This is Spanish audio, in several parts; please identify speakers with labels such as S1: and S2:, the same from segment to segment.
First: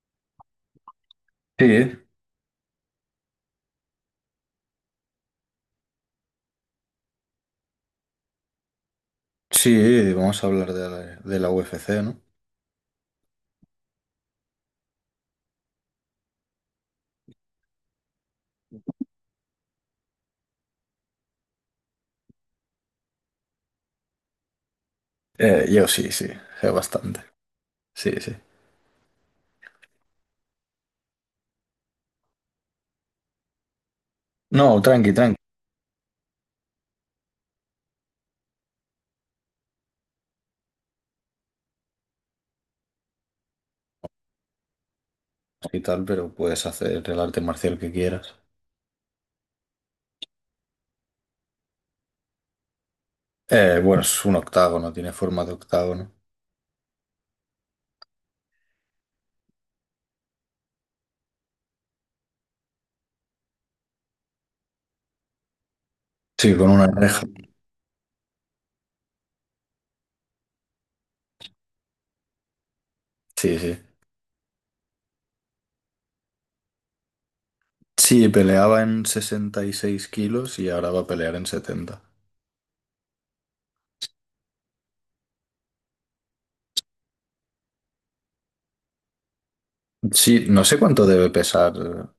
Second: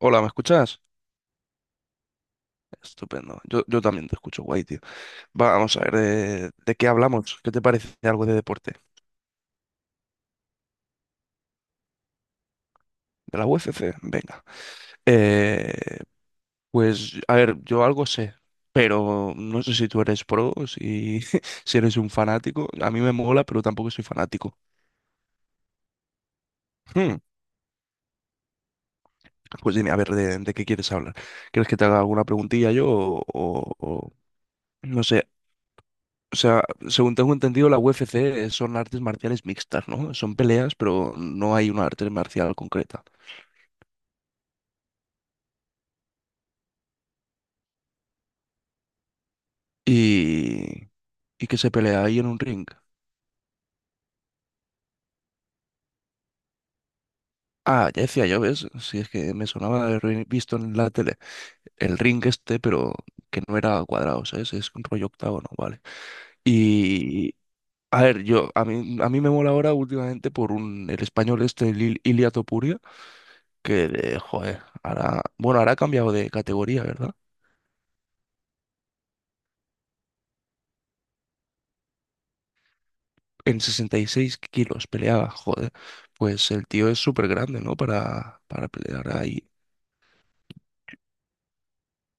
S1: Hola, ¿me escuchas?
S2: Sí,
S1: Estupendo. Yo también te escucho, guay, tío. Vamos a ver, ¿de qué hablamos? ¿Qué te parece algo de deporte?
S2: sí, vamos a hablar de la UFC, ¿no?
S1: ¿De la UFC? Venga. Eh, pues, a ver, yo algo sé, pero no sé si tú eres pro, si, si eres un fanático. A mí me mola, pero tampoco soy fanático.
S2: Yo sí, sí, sé
S1: Hmm,
S2: bastante. Sí, sí.
S1: Pues dime, a ver, ¿de qué quieres hablar? ¿Quieres que te haga alguna preguntilla yo o
S2: No,
S1: no
S2: tranqui,
S1: sé?
S2: tranqui
S1: O sea, según tengo entendido, la UFC son artes marciales mixtas, ¿no? Son peleas, pero no hay una arte marcial concreta.
S2: y tal, pero puedes hacer el arte marcial que quieras.
S1: Y, y que se pelea ahí en un ring.
S2: Bueno, es un octágono, no tiene forma de octágono.
S1: Ah, ya decía yo, ¿ves? Si es que me sonaba de haber visto en la tele el ring este, pero que no era cuadrado, ¿sabes? Es un rollo octágono, vale.
S2: Sí, con una reja.
S1: Y, a ver, yo, a mí me mola ahora últimamente por el español este, el Ilia Topuria,
S2: Sí, sí.
S1: que, de, joder, ahora, bueno, ahora ha cambiado de categoría, ¿verdad?
S2: Sí, peleaba en 66 kilos y ahora va a pelear en 70.
S1: En 66 kilos peleaba, joder. Pues el tío es súper grande, ¿no? Para pelear ahí.
S2: Sí, no sé cuánto debe pesar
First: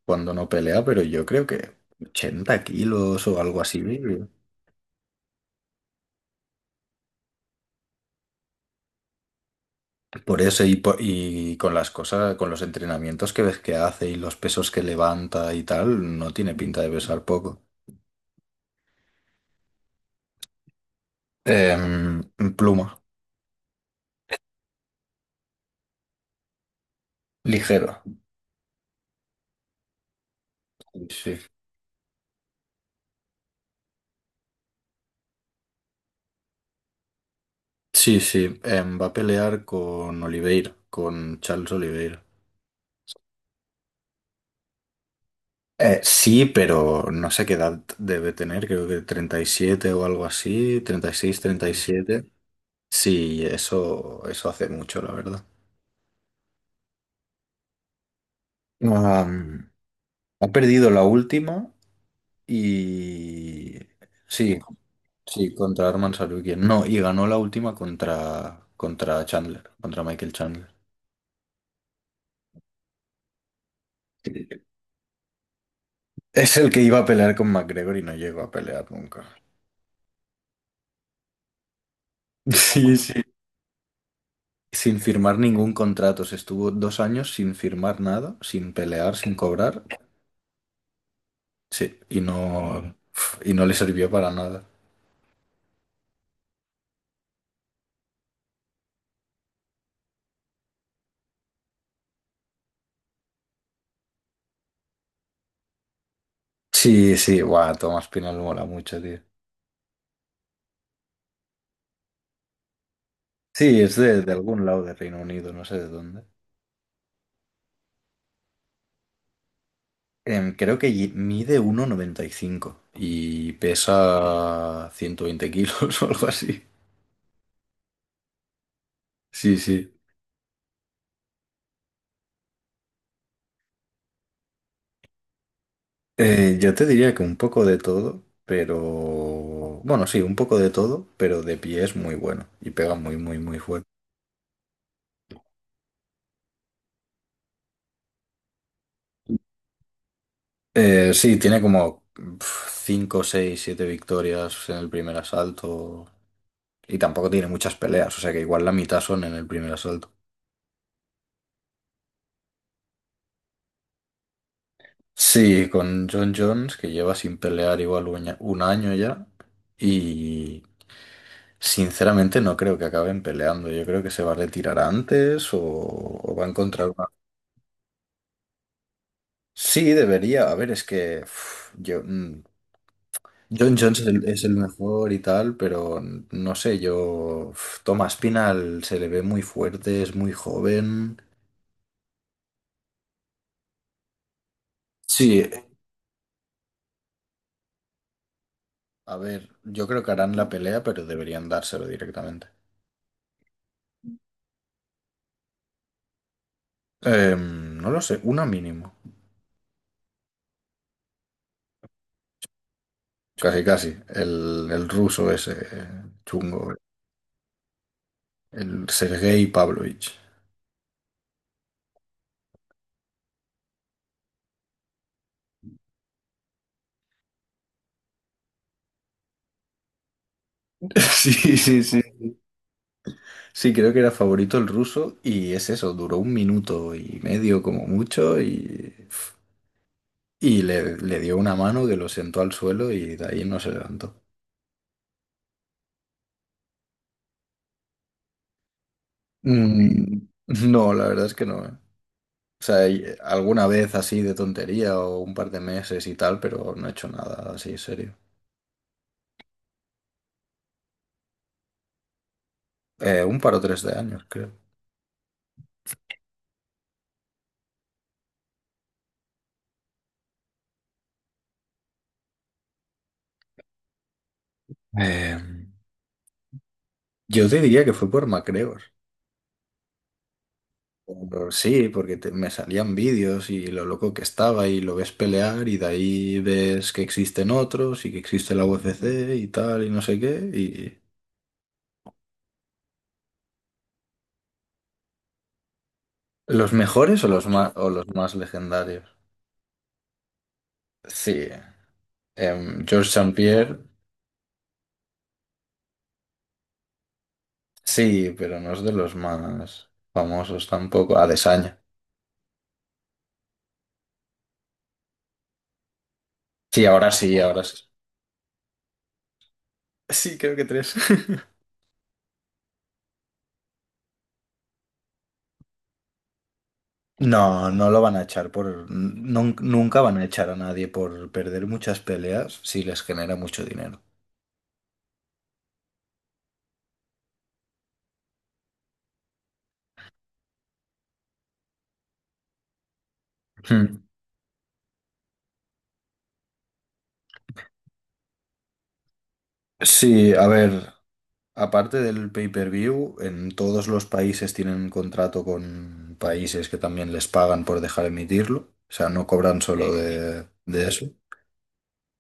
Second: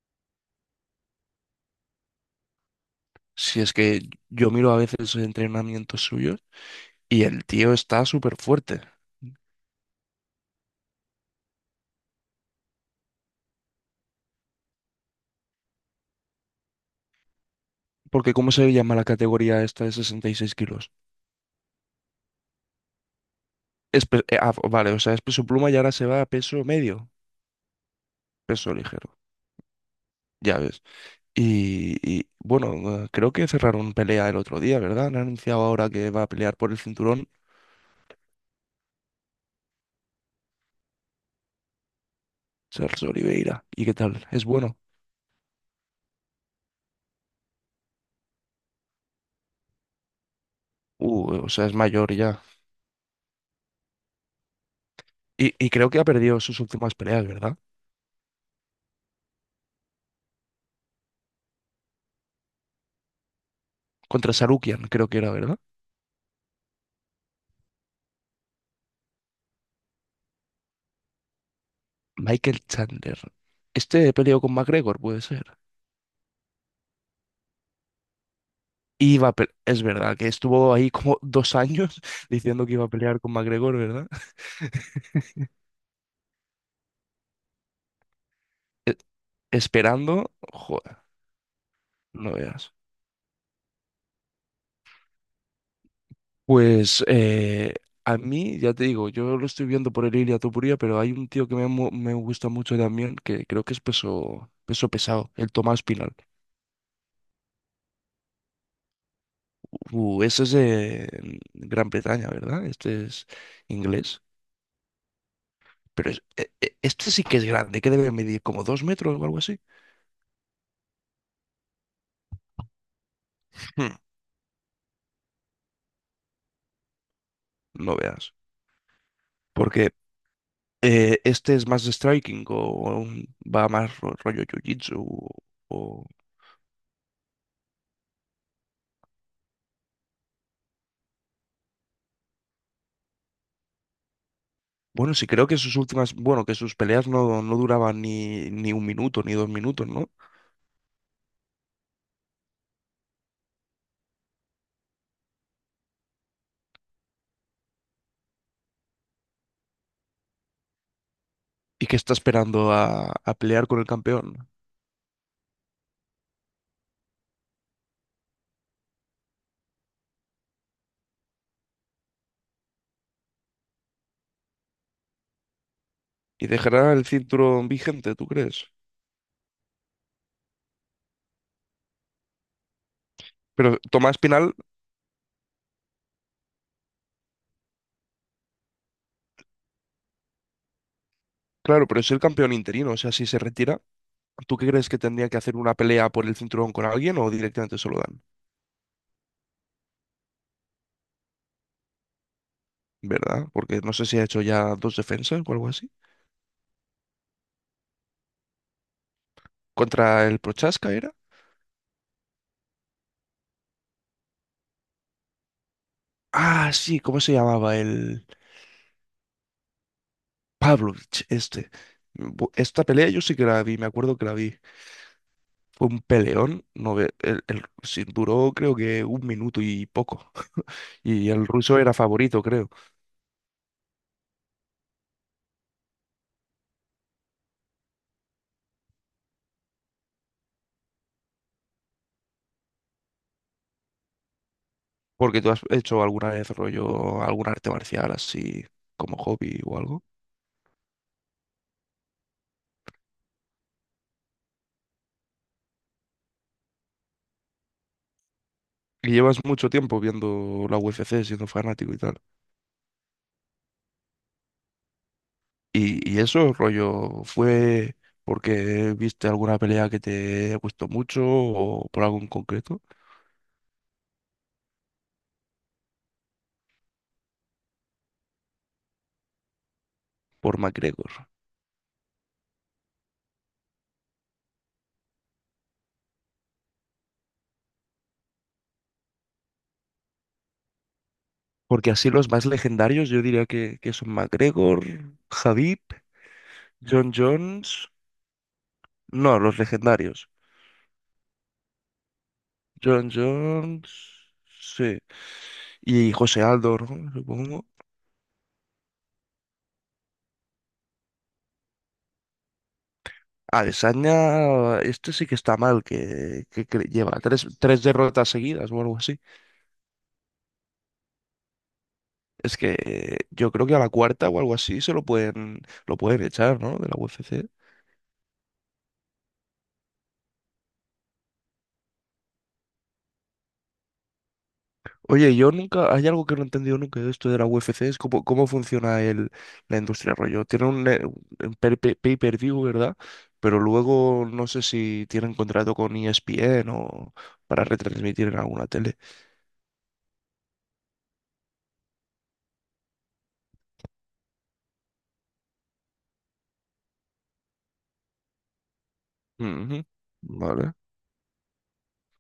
S2: cuando no pelea, pero yo creo que 80 kilos o algo
S1: Si es
S2: así.
S1: que yo miro a veces entrenamientos suyos y el tío está súper fuerte.
S2: Por eso y, y con las cosas, con los entrenamientos que ves que hace y los pesos que levanta y tal, no tiene pinta de pesar poco.
S1: Porque ¿cómo se llama la categoría esta de 66 kilos?
S2: Em, Pluma,
S1: Es vale, o sea, es peso pluma y ahora se va a peso
S2: ligero.
S1: peso ligero, ya ves.
S2: Sí,
S1: Y bueno, creo que cerraron pelea el otro día, ¿verdad? Han anunciado ahora que va a pelear por el cinturón
S2: sí, sí. Va a pelear con Oliveira, con Charles Oliveira.
S1: Charles Oliveira. ¿Y qué tal? Es bueno.
S2: Sí, pero no sé qué edad debe tener, creo que 37 o algo así, 36
S1: O sea,
S2: treinta y
S1: es mayor
S2: siete
S1: ya.
S2: Sí, eso hace mucho, la verdad.
S1: Y creo que ha perdido sus últimas peleas, ¿verdad?
S2: Ah, ha perdido la última. Y
S1: Contra
S2: sí,
S1: Sarukian, creo que era,
S2: sí,
S1: ¿verdad?
S2: contra Arman Sarukian. No, y ganó la última contra, contra Chandler, contra Michael Chandler.
S1: Michael Chandler. Este peleó con McGregor, puede ser.
S2: Es el que iba a pelear con McGregor y no llegó a pelear
S1: Y
S2: nunca.
S1: Es verdad que estuvo ahí como dos años diciendo que iba a
S2: Sí, sí.
S1: pelear con McGregor, ¿verdad?
S2: Sin firmar ningún contrato. Se estuvo 2 años sin firmar nada, sin
S1: E-
S2: pelear, sin cobrar.
S1: Esperando. Joder,
S2: Sí,
S1: no veas.
S2: y no le sirvió para nada.
S1: Pues a mí, ya te digo, yo lo estoy viendo por el Ilia Topuria, pero hay un tío que me gusta mucho también, que creo que es peso pesado, el Tomás Pinal.
S2: Sí, sí, guau, Tomás Pinal mola mucho, tío.
S1: Eso es de Gran Bretaña, ¿verdad? Este es
S2: Sí, es
S1: inglés.
S2: de algún lado de Reino Unido, no sé de
S1: Pero
S2: dónde.
S1: este sí que es grande, que debe medir como dos metros o algo así.
S2: Creo que mide 1,95 y pesa
S1: Hmm,
S2: 120 kilos o algo así.
S1: no veas.
S2: Sí,
S1: Porque
S2: sí.
S1: este es más de striking o va más rollo jiu-jitsu. O-
S2: Yo te diría que un poco de todo, pero... Bueno, sí, un poco de todo, pero de pie es muy bueno y pega muy, muy, muy fuerte.
S1: Bueno, sí, creo que sus últimas. Bueno, que sus peleas no duraban ni un minuto ni dos minutos, ¿no?
S2: Sí, tiene como 5 6 7 victorias en el primer asalto y tampoco tiene muchas peleas, o sea que igual la mitad son en el primer asalto.
S1: Y que está esperando a pelear con el campeón.
S2: Sí, con John Jones, que lleva sin pelear igual 1 año 1 año ya. Y sinceramente no creo que acaben peleando. Yo creo que se va a retirar antes o va
S1: ¿Y
S2: a encontrar
S1: dejará el
S2: una...
S1: cinturón vigente, tú crees?
S2: Sí, debería. A ver, es que uf, yo, mm, John
S1: Pero
S2: Jones
S1: Tomás
S2: es el
S1: Pinal
S2: mejor y tal, pero no sé, yo... uf, Thomas Pinal se le ve muy fuerte, es muy joven.
S1: Claro, pero es el campeón interino, o sea, si se retira, ¿tú qué crees que tendría que
S2: Sí,
S1: hacer una pelea por el cinturón con alguien o directamente se lo dan?
S2: a ver, yo creo que harán la pelea, pero deberían dárselo directamente.
S1: ¿Verdad? Porque no sé si ha hecho ya dos defensas o algo así.
S2: No lo sé, una mínimo.
S1: ¿Contra el Prochaska era?
S2: Casi, casi. El ruso ese
S1: Ah,
S2: chungo.
S1: sí, ¿cómo se llamaba? El
S2: El Sergei Pavlovich.
S1: Pavlovich, este. Esta pelea yo sí que la vi, me acuerdo que la vi. Fue un peleón, no ve- el- sí, duró creo que un minuto y poco. Y
S2: Sí,
S1: el ruso
S2: sí,
S1: era
S2: sí.
S1: favorito, creo.
S2: Sí, creo que era favorito el ruso y es eso, duró un minuto y medio como mucho y, le dio una mano que lo sentó al suelo y de ahí no se levantó.
S1: Porque tú has hecho alguna vez rollo, algún arte marcial así como hobby o algo.
S2: Mm, no, la verdad es que no. O sea, alguna vez así de tontería o un par de meses y tal, pero no he hecho nada así serio.
S1: Y llevas mucho tiempo viendo la UFC, siendo fanático y tal.
S2: Un par o tres de años, creo.
S1: Y eso, rollo, ¿fue porque viste alguna pelea que te gustó mucho o por algo en concreto?
S2: Eh, yo te diría que fue por MacGregor.
S1: Por McGregor.
S2: Pero sí, porque me salían vídeos y lo loco que estaba y lo ves pelear y de ahí ves que existen otros y que existe la UFC y tal y no sé qué y
S1: Porque así los más legendarios yo diría que son McGregor, Khabib,
S2: los
S1: John
S2: mejores
S1: Jones.
S2: o los más legendarios.
S1: No, los legendarios.
S2: Sí, George
S1: John
S2: Saint Pierre,
S1: Jones, sí. Y José Aldo, ¿no? Supongo.
S2: sí, pero no es de los más famosos tampoco. Adesanya.
S1: Adesanya, este sí que está mal,
S2: Sí, ahora
S1: lleva
S2: sí, ahora sí.
S1: tres derrotas seguidas o algo así.
S2: Sí, creo que tres.
S1: Es que yo creo que a la cuarta o algo así se lo lo pueden echar, ¿no? De la UFC.
S2: No, no lo van a echar por... nunca van a echar a nadie por perder muchas peleas si les genera mucho dinero.
S1: Oye, yo nunca, hay algo que no he entendido nunca de esto de la UFC, es cómo funciona la industria rollo. Tienen un pay-per-view, ¿verdad? Pero
S2: Hmm.
S1: luego no sé si tienen contrato con ESPN o para retransmitir en alguna tele.
S2: Sí, a ver, aparte del pay-per-view, en todos los países tienen contrato con países que también les pagan por dejar emitirlo, o sea, no cobran
S1: Ujú.
S2: solo, sí,
S1: Vale.
S2: de eso.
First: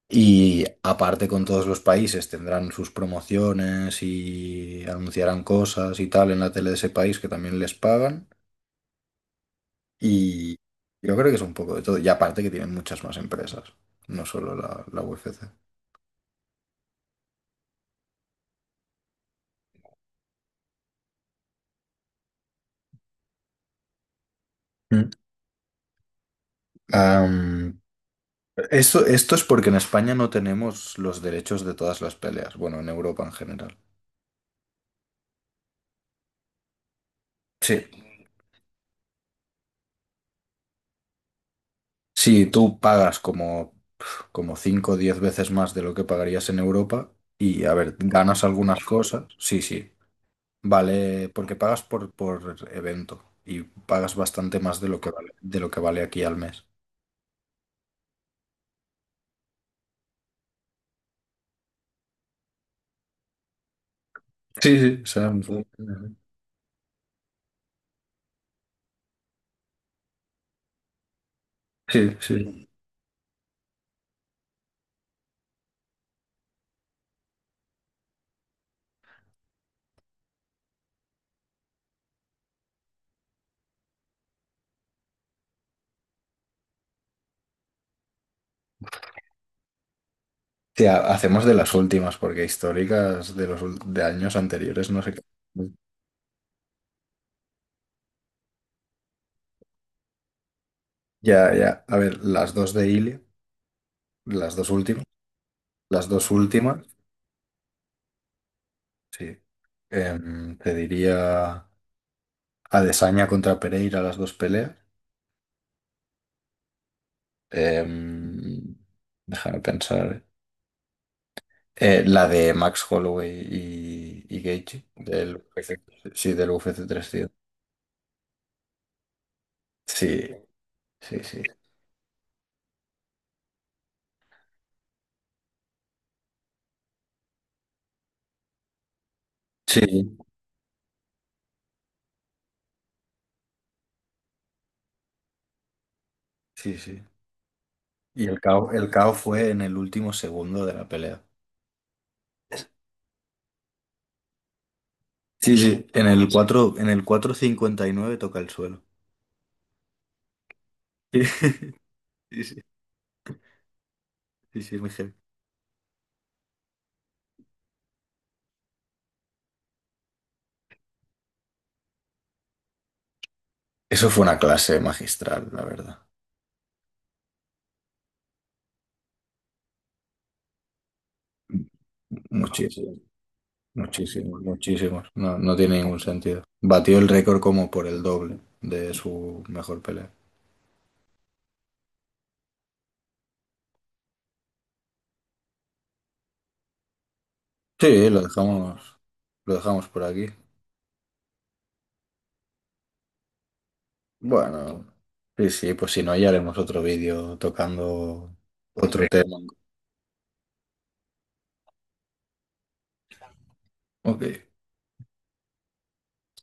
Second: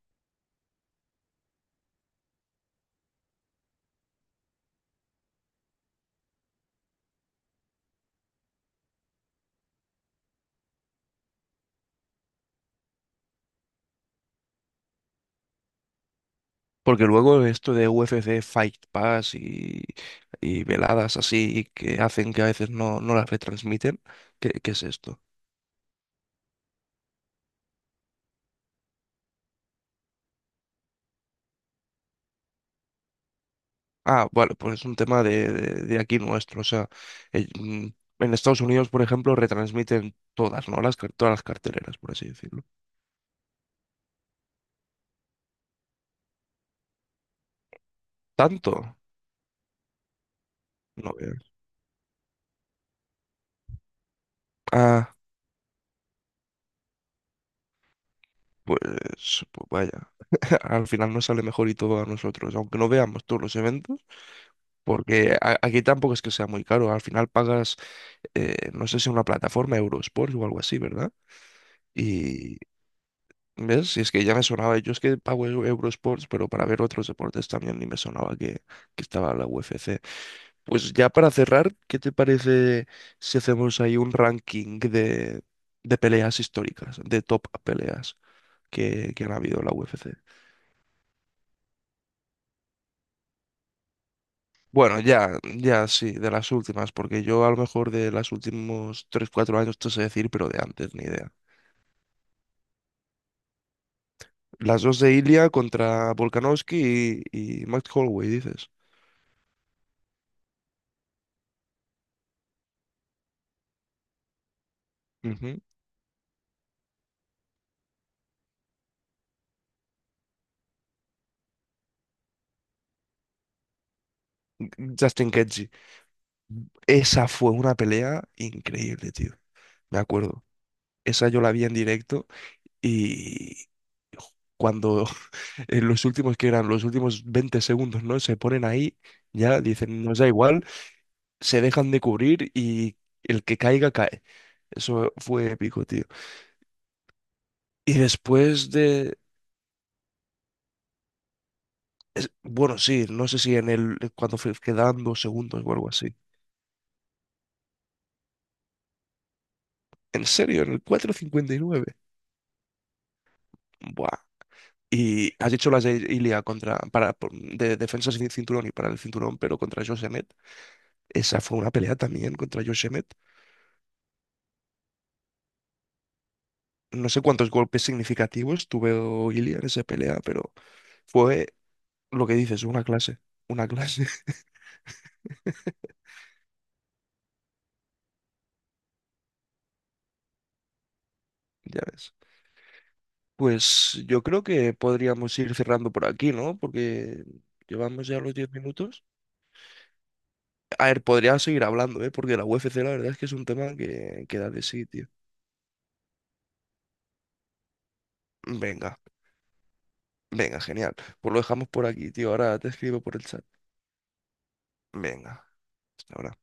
S2: Y aparte con todos los países tendrán sus promociones y anunciarán cosas y tal en la tele de ese país que también les pagan. Y yo creo que es un poco de todo. Y aparte que tienen muchas más empresas, no solo la UFC.
S1: Porque luego esto de UFC Fight Pass y veladas así que hacen que a veces no las retransmiten, qué es
S2: Mm.
S1: esto?
S2: Am, Esto, esto es porque en España no tenemos los derechos de todas las peleas, bueno, en Europa en general.
S1: Ah, vale, pues es un tema de, de aquí nuestro. O sea, eh,
S2: Sí.
S1: mm, en Estados Unidos, por ejemplo, retransmiten todas, ¿no? Todas las carteleras, por así
S2: Sí,
S1: decirlo.
S2: tú pagas como, como 5 o 10 veces más de lo que pagarías en Europa y, a ver, ganas
S1: ¿Tanto?
S2: algunas cosas. Sí, sí.
S1: No
S2: Vale,
S1: veo.
S2: porque pagas por evento y pagas bastante más de lo que
S1: Ah,
S2: vale, de lo que vale aquí al mes.
S1: pues, pues vaya. Al final nos sale mejor y todo a nosotros, aunque no veamos todos los eventos,
S2: Sí, sí,
S1: porque
S2: serán...
S1: aquí tampoco es que sea muy caro. Al final pagas, no sé si una plataforma, Eurosport o algo así, ¿verdad?
S2: Sí, sí.
S1: ¿Ves? Si es que ya me sonaba, yo es que pago Eurosports, pero para ver otros deportes también ni me sonaba que estaba la UFC. Pues ya para cerrar, ¿qué te parece si hacemos ahí un ranking de peleas históricas, de top peleas que han habido en la UFC?
S2: Sí, hacemos de las últimas, porque históricas de los de años anteriores
S1: Bueno,
S2: no sé qué.
S1: ya sí, de las últimas, porque yo a lo mejor de los últimos tres cuatro años te sé decir, pero de antes ni idea.
S2: Ya, ya. A ver, las dos de Ilia, las dos
S1: Las dos
S2: últimas,
S1: de Ilia
S2: las
S1: contra
S2: dos últimas,
S1: Volkanovski y Max Holloway, dices.
S2: sí. Te diría Adesanya contra Pereira, las dos peleas.
S1: Ujú.
S2: Em, Déjame pensar. La de Max Holloway y Gaethje,
S1: Justin
S2: del
S1: Gaethje.
S2: UFC, sí, del UFC
S1: Esa
S2: 300.
S1: fue una pelea increíble, tío. Me
S2: Sí,
S1: acuerdo.
S2: sí,
S1: Esa yo
S2: sí.
S1: la vi en directo y cuando en los últimos que eran los últimos 20 segundos, ¿no? Se ponen ahí, ya dicen,
S2: Sí,
S1: nos da igual, se dejan de cubrir y el que caiga cae. Eso fue épico, tío.
S2: sí, sí.
S1: Y
S2: Y
S1: después
S2: el
S1: de
S2: caos fue en el último segundo de la pelea.
S1: bueno, sí, no sé si en el quedaban dos
S2: Sí,
S1: segundos o
S2: sí,
S1: algo
S2: en
S1: así.
S2: el 4, en el 4:59 toca el suelo.
S1: ¿En serio? ¿En el cuatro cincuenta y nueve
S2: Sí, sí,
S1: Buah.
S2: sí, sí, es muy heavy.
S1: Y has dicho las de Ilia de defensa sin cinturón y para el cinturón, pero contra Josh Emmett. Esa fue una pelea también contra Josh Emmett.
S2: Eso fue una clase magistral, la verdad.
S1: No sé cuántos golpes significativos tuvo Ilia en esa pelea, pero fue lo que dices, una
S2: Muchísimo,
S1: clase. Una clase,
S2: muchísimo, muchísimos. No, no tiene ningún sentido. Batió el récord como por el doble de su mejor pelea.
S1: ya ves. Pues yo creo que podríamos ir cerrando por aquí, ¿no? Porque llevamos
S2: Sí,
S1: ya los 10 minutos.
S2: lo dejamos por aquí.
S1: A ver, podría seguir hablando, ¿eh? Porque la UFC la verdad es que es un tema que da de sí,
S2: Bueno,
S1: tío.
S2: sí, sí, pues si no, ya haremos otro vídeo tocando
S1: Venga,
S2: otro tema.
S1: venga, genial. Pues lo dejamos por aquí, tío. Ahora te escribo por el chat.
S2: Ok.
S1: Venga, hasta ahora.